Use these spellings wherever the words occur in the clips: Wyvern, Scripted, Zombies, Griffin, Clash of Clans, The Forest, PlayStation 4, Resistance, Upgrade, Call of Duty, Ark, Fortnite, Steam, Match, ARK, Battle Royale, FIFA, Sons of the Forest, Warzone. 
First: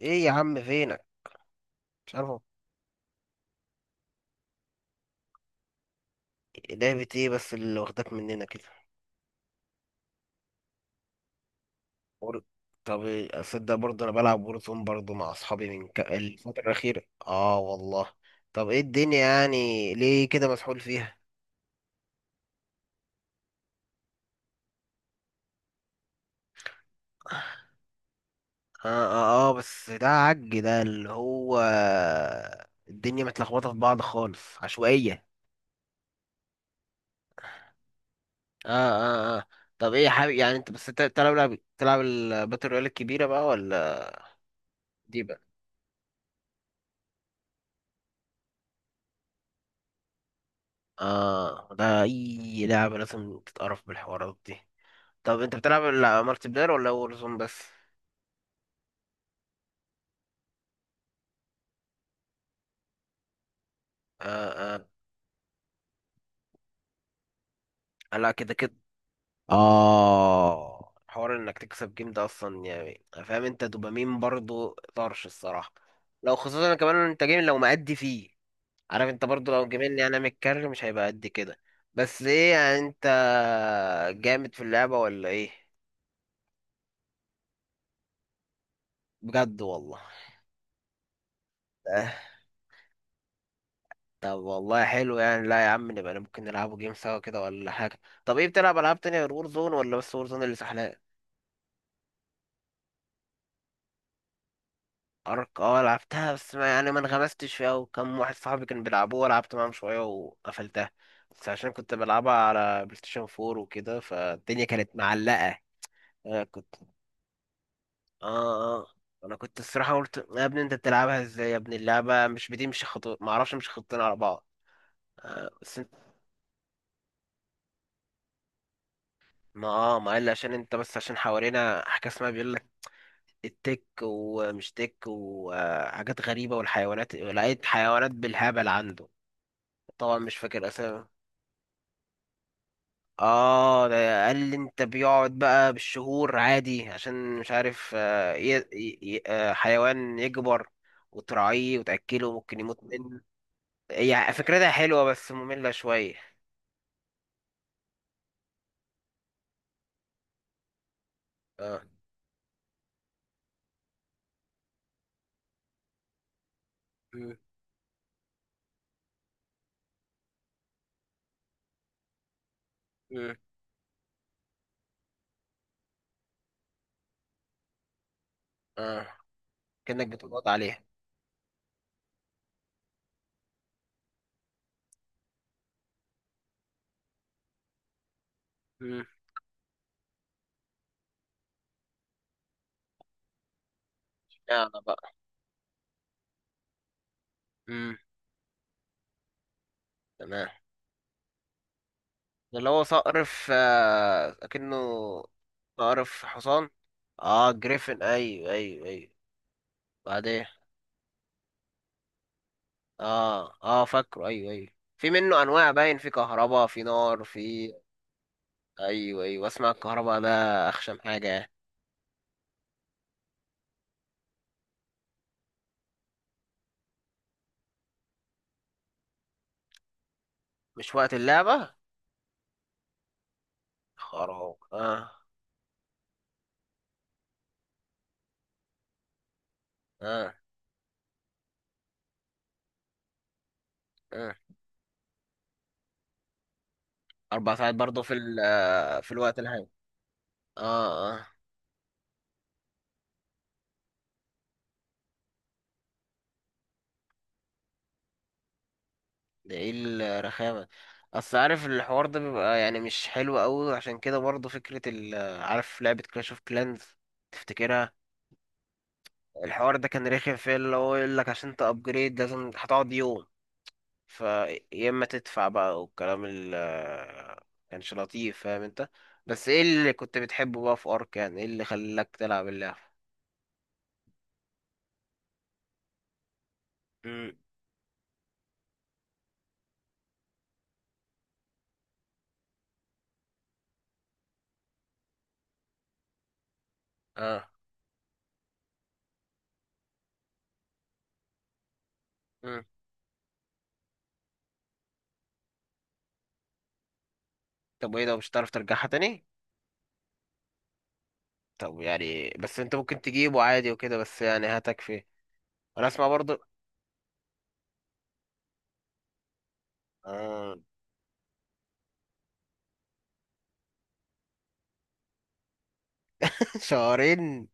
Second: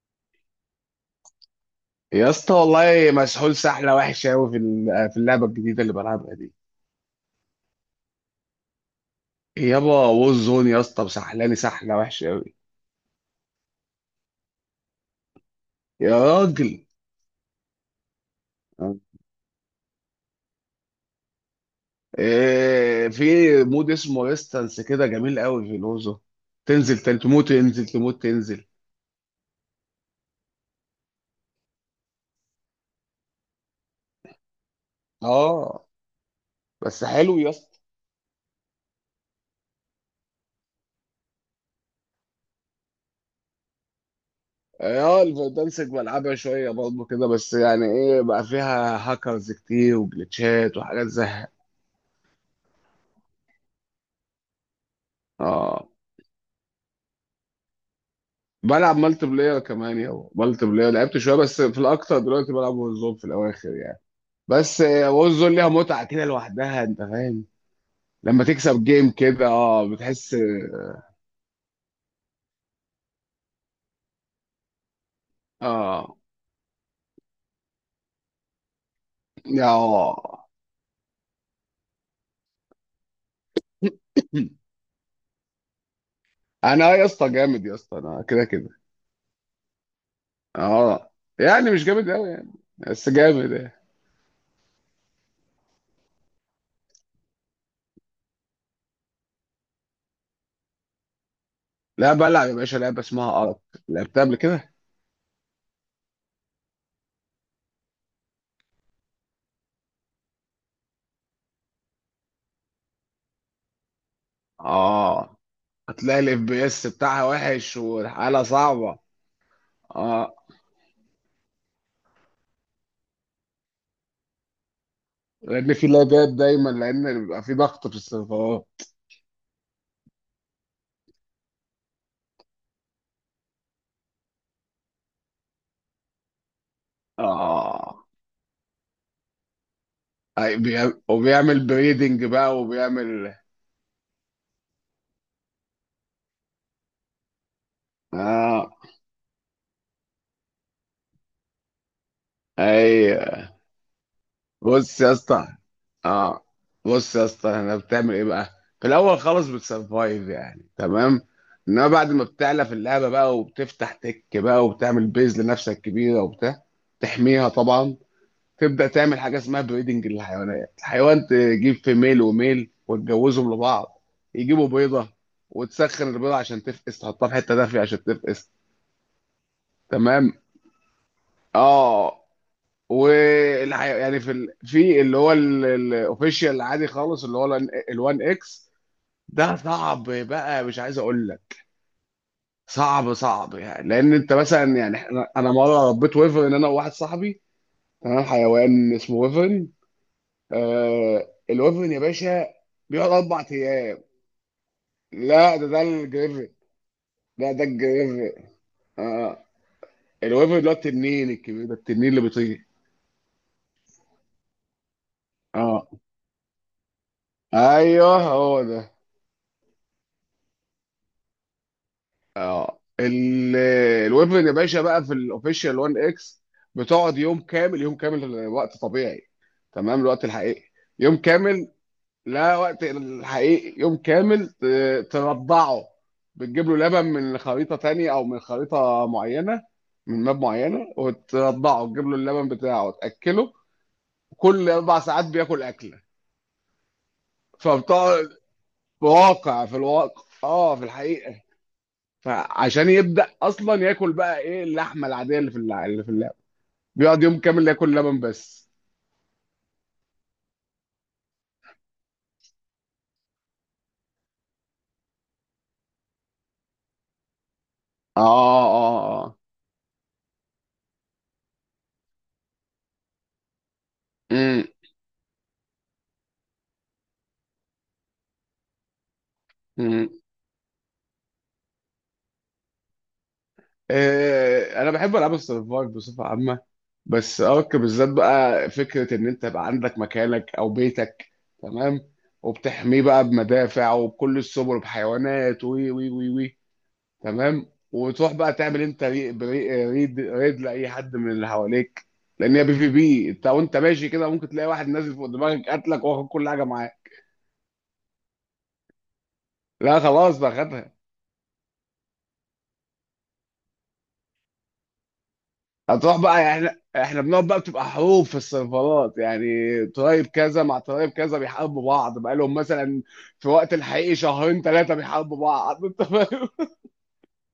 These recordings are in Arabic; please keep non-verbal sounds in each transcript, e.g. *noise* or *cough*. ايه يا عم فينك؟ مش عارف يا هو. اسطى والله مسحول سحله وحشه قوي في اللعبه الجديده اللي بلعبها دي. لعبة ايه بس اللي واخداك مننا كده؟ يابا ووزون يا اسطى مسحلاني سحله وحشه وور- قوي طب إيه، اصدق برضه انا بلعب وورزون برضه مع اصحابي يا الفترة راجل. الأخيرة اه والله. طب ايه الدنيا يعني ليه كده مسحول فيها؟ إيه، في مود اسمه ريستانس كده جميل قوي في الوزون. تنزل تموت، تنزل تموت تنزل. اه اه اه، بس ده عج ده اللي هو الدنيا متلخبطة في بعض خالص عشوائية. اه بس حلو يا اسطى. اه اه اه، طب ايه يا حبيبي، يعني انت بس انت بتلعب لعب تلعب الباتل رويال الكبيرة بقى ولا دي اه بقى؟ الفردانسك بلعبها شويه برضه كده، بس يعني ايه بقى، فيها هاكرز كتير وجلitchات وحاجات زي. اه ده اي لعبة لازم تتقرف بالحوارات دي. طب انت بتلعب اه لا مالتي بلاير ولا وورزون بس؟ بلعب مالتي بلاير كمان يابا، مالتي بلاير لعبت شويه بس، في الاكتر دلوقتي بلعب وورزون في الاواخر يعني. بس آه وورزون ليها متعه كده لوحدها، انت فاهم، آه، لا لما كده كده. تكسب جيم كده اه بتحس. اه، حوار انك تكسب جيم ده اصلا يعني فاهم انت دوبامين برضو طرش الصراحه. اه لو خصوصا كمان انت جيم لو مأدي فيه، عارف انت برضو لو يا جيمين يعني متكرر مش هيبقى قد كده. بس ايه يعني انت جامد في اللعبه ولا ايه؟ انا يا اسطى جامد يا اسطى، انا كده كده. بجد والله؟ اه يعني مش جامد آه، قوي يعني بس جامد يعني. طب والله حلو، يعني لا يا عم نبقى ممكن نلعبوا جيم سوا كده ولا حاجه. طب ايه بتلعب العاب تانية غير وور زون، ولا بس وور زون اللي سحلان؟ لا بلعب يا باشا لعبه اسمها ارك، لعبتها قبل كده. ارك، اه لعبتها بس ما يعني ما انغمستش فيها، وكم واحد صاحبي كان بيلعبوها لعبت معاهم شويه وقفلتها. بس عشان كنت بلعبها على بلاي ستيشن 4 وكده فالدنيا كانت اه معلقه. هتلاقي الاف آه بي كنت اس بتاعها وحش والحاله اه اه صعبه. انا كنت الصراحه قلت اه يا ابني انت بتلعبها ازاي يا ابني، اللعبه مش بتمشي خطوط، ما اعرفش، مش خطين على بعض. آه لان بس في انت لاجات دايما، لان بيبقى في ضغط في السيرفرات. ما قال لي، عشان انت بس عشان حوالينا حاجه اسمها بيقول لك التك ومش تك وحاجات غريبه، والحيوانات لقيت اه حيوانات بالهبل عنده. طبعا مش أي فاكر اسامي. وبيعمل بريدنج بقى وبيعمل. اه ده قال لي انت بيقعد بقى بالشهور عادي عشان مش عارف اه حيوان يكبر وتراعيه وتأكله ممكن يموت منه. ايوه. هي فكرتها بص حلوة يا بس اسطى، مملة شوية. اه بص يا اسطى انا بتعمل ايه بقى. في الاول خالص بتسرفايف يعني، تمام. اه. انما بعد ما بتعلى في اللعبه بقى وبتفتح تك بقى وبتعمل بيز لنفسك كبيره وبتاع، مم. تحميها طبعا. تبدا تعمل حاجه اسمها بريدنج للحيوانات، الحيوان تجيب فيميل وميل مم. وتجوزهم لبعض. يجيبوا بيضه، وتسخن البيضه عشان تفقس، تحطها في حته دافيه عشان تفقس. اه، كأنك تمام. بتضغط عليها. اه يعني في اللي هو الاوفيشال العادي خالص، اللي هو ال1 اكس. مم. ده صعب بقى، مش عايز اقول لك، صعب صعب يعني. لان انت مثلا يلا يعني بقى. انا مره ربيت ويفر ان، انا وواحد صاحبي. مم. تمام، حيوان اسمه ويفر. تمام، آه الوفن يا باشا، ده اللي هو بيقعد صقر اربع في ايام كأنه لا ده صقر في الجريفن. حصان. اه لا ده جريفن، الجريفن. ايوه ايوه ايوه اه بعدين. الوفن اللي هو التنين الكبير ده، التنين اللي بيطير. اه اه فاكره، ايوه ايوه، في منه انواع اه باين، في كهرباء، في نار، في. ايوه هو ده. ايوه ايوه اسمع، الكهرباء ده اخشم حاجه يعني. اه الوفن يا باشا بقى في الاوفيشال 1 اكس، بتقعد يوم كامل يوم كامل وقت طبيعي. تمام، الوقت الحقيقي، مش وقت يوم كامل. اللعبه؟ لا وقت الحقيقي يوم كامل، خراب اه. ترضعه. بتجيب له لبن من خريطة تانية أو من خريطة معينة، من اه ماب معينة، وترضعه تجيب له اللبن بتاعه تأكله. اه، كل 4 ساعات بياكل أكلة. 4 ساعات برضه في فبتقعد، ال آه، في الوقت واقع الهاي. في الواقع اه في اه اه. الحقيقة. فعشان يبدأ أصلا ياكل بقى إيه اللحمة العادية اللي في اللي في اللعبة، بيقعد يوم كامل ياكل لبن بس. ده ايه الرخامه. اصل عارف الحوار ده بيبقى يعني مش حلو قوي، عشان كده برضه فكره ال آه، عارف لعبه كلاش اوف كلانز، تفتكرها؟ اه اه اه. الحوار ده كان رخم فيه، اللي هو يقول لك عشان تابجريد لازم هتقعد يوم، فيا اما تدفع بقى والكلام ال كانش لطيف، فاهم انت. بس ايه اللي امم كنت بتحبه بقى في ارك يعني، ايه اللي خلاك تلعب اللعبة؟ انا بحب العاب السرفايف بصفه عامه. مم. بس ارك بالذات بقى، فكره ان انت يبقى عندك مكانك او بيتك، تمام، وبتحميه بقى بمدافع وبكل السبل وبحيوانات، وي وي وي وي، اه. تمام. وتروح بقى تعمل انت ريد لاي حد من اللي حواليك، لان مم. هي بي في بي، انت وانت ماشي كده ممكن تلاقي واحد نازل فوق دماغك قتلك واخد كل حاجه معاه. طب وايه، ده مش هتعرف ترجعها تاني؟ لا خلاص بقى، خدها. طب يعني بس انت ممكن تجيبه عادي وكده بس يعني هتكفي؟ انا اسمع هتروح برضو. بقى يعني، احنا بنقعد بقى، بتبقى حروب في السيرفرات يعني. طيب آه. كذا مع طيب كذا بيحاربوا بعض بقى لهم مثلا، في وقت الحقيقي 2 3 شهور بيحاربوا بعض *laughs* انت فاهم. *laughs* شهرين.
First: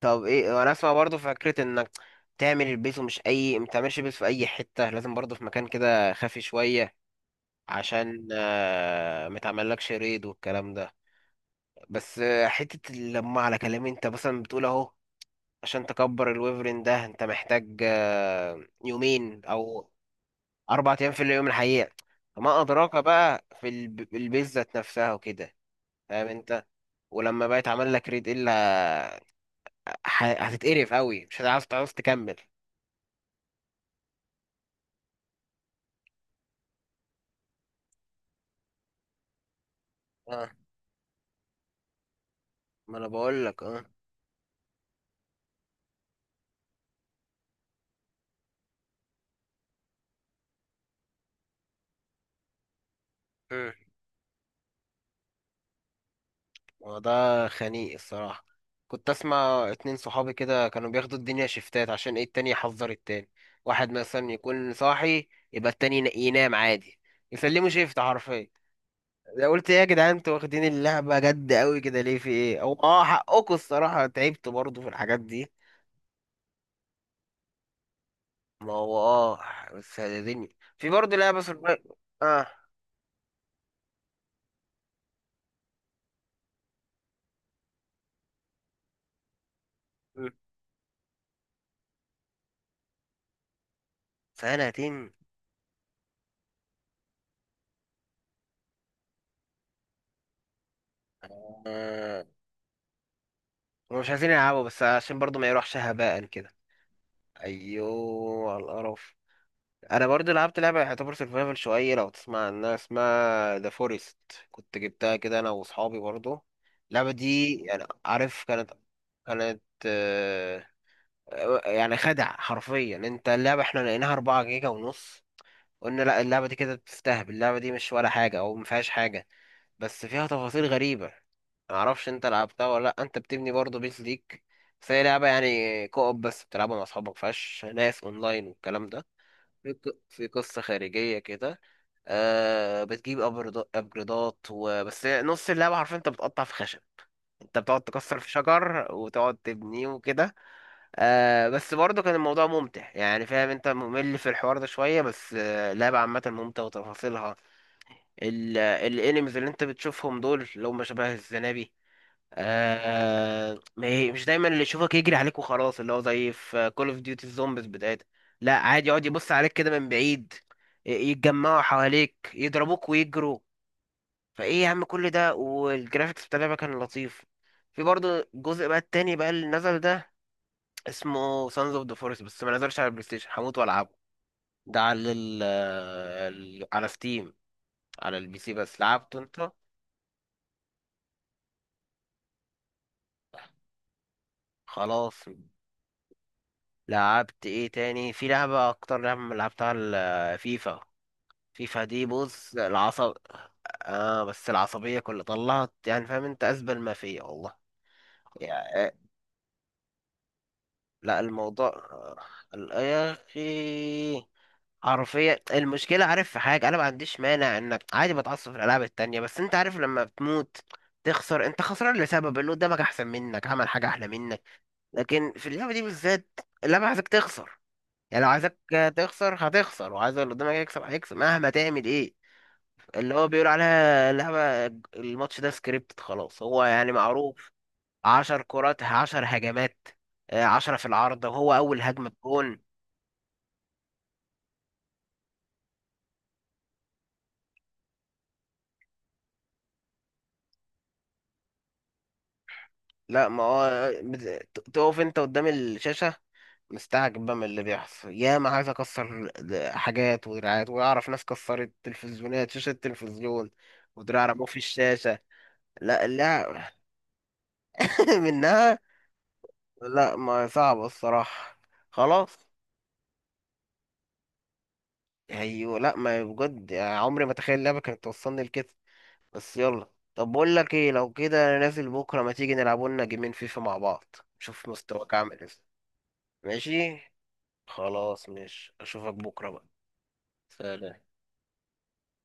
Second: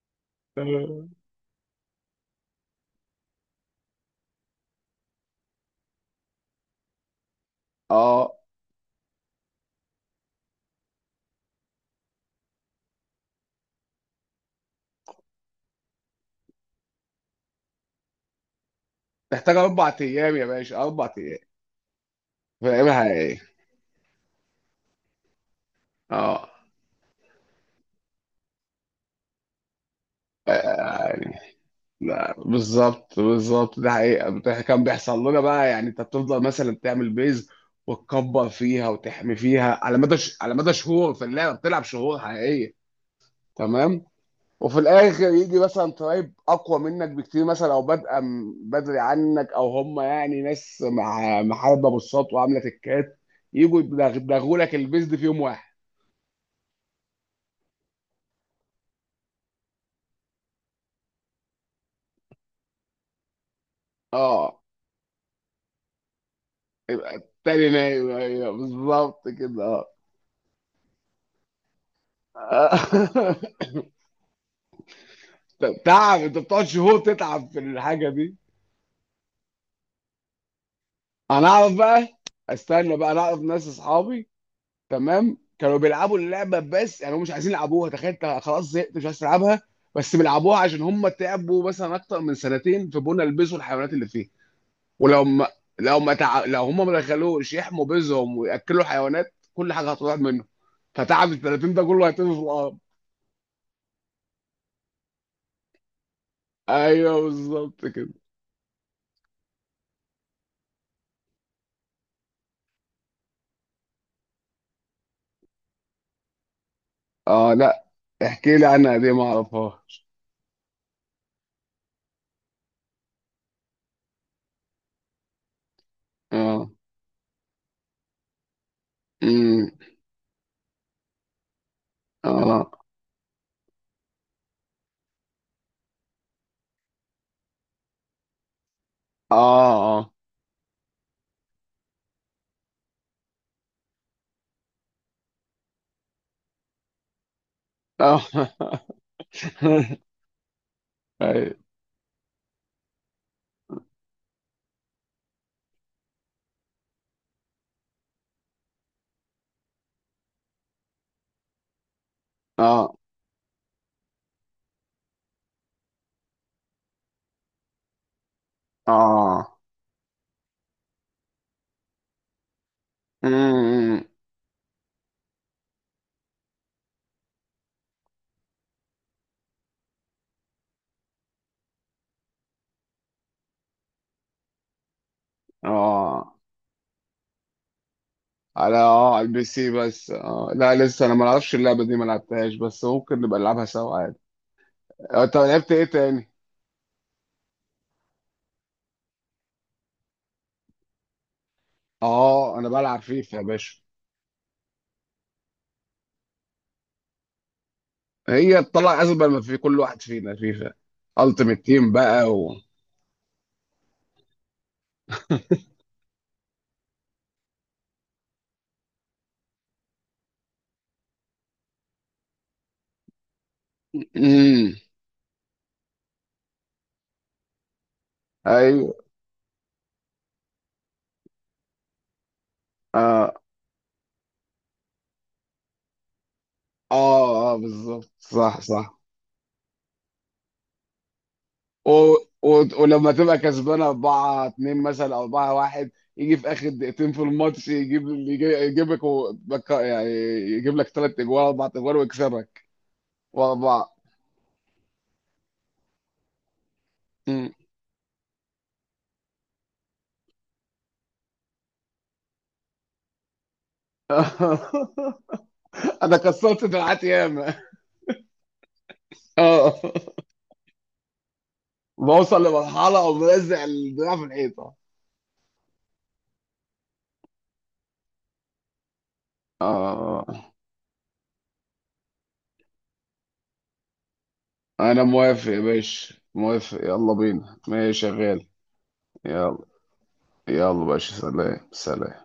طب ايه، انا اسمع تمام. برضو فكرة انك تعمل البيت، ومش اي ما تعملش بيت في اي حتة، لازم برضو في مكان كده خافي شوية عشان اه ما تعملكش ريد والكلام ده. بس حتة لما على كلامي انت مثلا بتقول اهو، عشان تكبر الويفرين ده انت محتاج يومين تحتاج او 4 ايام يا باشا، 4 ايام اربع في ايام اليوم الحقيقة. فما ادراك فاهمها ايه. بقى في البيتزا ذات نفسها وكده، فاهم اه انت. ولما بقى يتعمل لك ريد الا هتتقرف قوي، يعني مش هتعرف تعرف لا تكمل. بالظبط بالظبط، ده حقيقة كان بيحصل لنا بقى، يعني انت بتفضل مثلا تعمل بيز وتكبر فيها وتحمي فيها على مدى اه، على مدى شهور، في اللعبة بتلعب شهور حقيقية. ما انا بقول لك اه. تمام. وفي الاخر يجي مثلا طيب اقوى منك بكتير مثلا، او بادئه بدري عنك، او هم يعني ناس مع محاربه بالسط وعامله تكات، يجوا يدغدغوا لك البيزد في يوم واحد. وده خنيق الصراحة. كنت أسمع 2 صحابي كده كانوا بياخدوا الدنيا شفتات، عشان إيه التاني يحذر التاني. واحد مثلا اه يكون صاحي يبقى التاني ينام عادي. يبقى يسلموا التاني شيفت نايم، حرفيا. ايوه بالظبط ده قلت إيه يا كده. جدعان، انتوا واخدين اللعبة جد أوي كده ليه، في إيه؟ أو اه حقكوا الصراحة تعبت برضه في الحاجات دي. *laughs* طب تعب، انت بتقعد شهور تتعب في الحاجه دي. ما هو آه. بس هتدني في برضه لعبة انا اعرف سربايف. بقى، آه. استنى بقى، انا اعرف ناس اصحابي، تمام، كانوا بيلعبوا اللعبه، بس يعني هم مش عايزين يلعبوها، تخيل انت خلاص زهقت مش عايز تلعبها، بس م. بيلعبوها عشان هم تعبوا مثلا اكتر من 2 سنين في بنا يلبسوا الحيوانات اللي فيه. سنتين. ولو ما، لو ما لو هم ما دخلوش يحموا بيزهم وياكلوا حيوانات كل حاجه هتروح منهم، فتعب ال 30 ده كله آه، هيتم في الارض. هما مش عايزين يلعبوا بس عشان برضه ما يروحش هباء كده. ايوه بالظبط كده. ايوه، على القرف. انا برضه لعبت لعبه يعتبر سرفايفل شويه، لو تسمع عنها اسمها ذا فورست. كنت جبتها كده انا واصحابي برضه. اللعبه اه دي يعني لا عارف احكي لي كانت، عنها دي، ما كانت اعرفهاش. آه، يعني خدع حرفيا انت، اللعبه احنا لقيناها 4 جيجا ونص. قلنا لا اللعبه دي اه كده بتستهبل، اللعبه دي مش ولا حاجه او ما فيهاش حاجه. امم. بس فيها تفاصيل غريبه. ما اعرفش انت لعبتها اه ولا لا، انت بتبني برضه بيت ليك. بس هي لعبه يعني كوب بس، بتلعبها مع اصحابك، ما فيهاش ناس اونلاين والكلام ده. في ق- اه في قصة خارجية كده. آه بتجيب أبجريدات، وبس نص اللعبة حرفيا أنت بتقطع في خشب، أنت بتقعد تكسر اه في *laughs* اه شجر وتقعد تبنيه وكده. آه أيوة. بس برضه كان الموضوع ممتع، يعني فاهم أنت، ممل في الحوار ده شوية بس آه لعبة عامة ممتعة وتفاصيلها. الانيمز اللي أنت بتشوفهم دول اللي هم شبه الزنابي. اه آه ما هي- مش دايما اللي يشوفك يجري عليك وخلاص، اللي هو زي في كول اوف ديوتي الزومبيز بتاعتها. لا عادي، يقعد يبص عليك كده من بعيد، يتجمعوا حواليك يضربوك ويجروا. اه فايه يا عم كل ده، والجرافيكس بتاع اللعبه كان لطيف. في برضه الجزء بقى التاني بقى اللي نزل ده، اسمه سانز اوف ذا فورست، بس ما نزلش على البلاي ستيشن، هموت والعبه. ده على ال آه، اه. ال- على ستيم، على البي سي على بس، اه لعبته على البي انت؟ سي بس. اه لا لسه انا ما اعرفش اللعبه دي ما لعبتهاش، بس ممكن نبقى نلعبها سوا عادي. خلاص. آه، انت لعبت ايه تاني. لعبت ايه تاني؟ في لعبة اكتر لعبة لعبتها، الفيفا. فيفا دي بص اه انا بلعب العصب. فيفا يا باشا. اه، بس العصبية كلها طلعت، يعني فاهم انت ازبل ما فيا والله. هي يعني طلع ازبل ما في كل واحد فينا فيفا، لا التيمت الموضوع، تيم بقى و. يا اخي حرفيا المشكلة، عارف في حاجة، انا ما عنديش مانع انك عادي بتعصب في الالعاب التانية، بس انت عارف لما بتموت تخسر انت خسران لسبب اللي قدامك احسن منك عمل حاجة احلى منك. امم لكن في اللعبة دي بالذات اللعبة عايزك تخسر، يعني لو عايزك ايوه. تخسر هتخسر، وعايز اللي قدامك يكسب هيكسب مهما تعمل ايه. اللي هو اه بيقول عليها اللعبة، الماتش ده سكريبتد خلاص هو يعني معروف. اه, بالظبط عشر صح كرات صح. 10 هجمات، 10 في العارضة وهو أول و... هجمة بجون. و... ولما تبقى كسبان 4-2 مثلا او 4-1، يجي في اخر 2 دقايق في الماتش، يجيبك يعني، يجيب لك 3 اجوال 4 اجوال ويكسبك. لا، ما هو وأربعة. تقف انت قدام الشاشة مستعجب بقى من مم. اللي بيحصل، يا ما عايز اكسر حاجات ودراعات، واعرف ناس كسرت تلفزيونات، شاشة التلفزيون ودراع رموه في الشاشة. *laughs* لا أنا كسرت لا. دراعات ياما. *laughs* منها. اه لا، ما صعب الصراحة، بوصل خلاص. لمرحلة أو ملزق الدراع في الحيطة. ايوه، لا ما بجد يعني عمري ما تخيل اللعبة كانت توصلني لكده. بس يلا. اه طب بقول لك ايه، لو كده انا نازل بكرة، ما تيجي نلعبوا لنا جيمين فيفا مع بعض، شوف أنا مستواك عامل موافق ازاي. يا باشا موافق، ماشي. يلا بينا ماشي خلاص شغال. ماشي، اشوفك بكرة بقى. يلا. يلا سلام. باشا سلام سلام.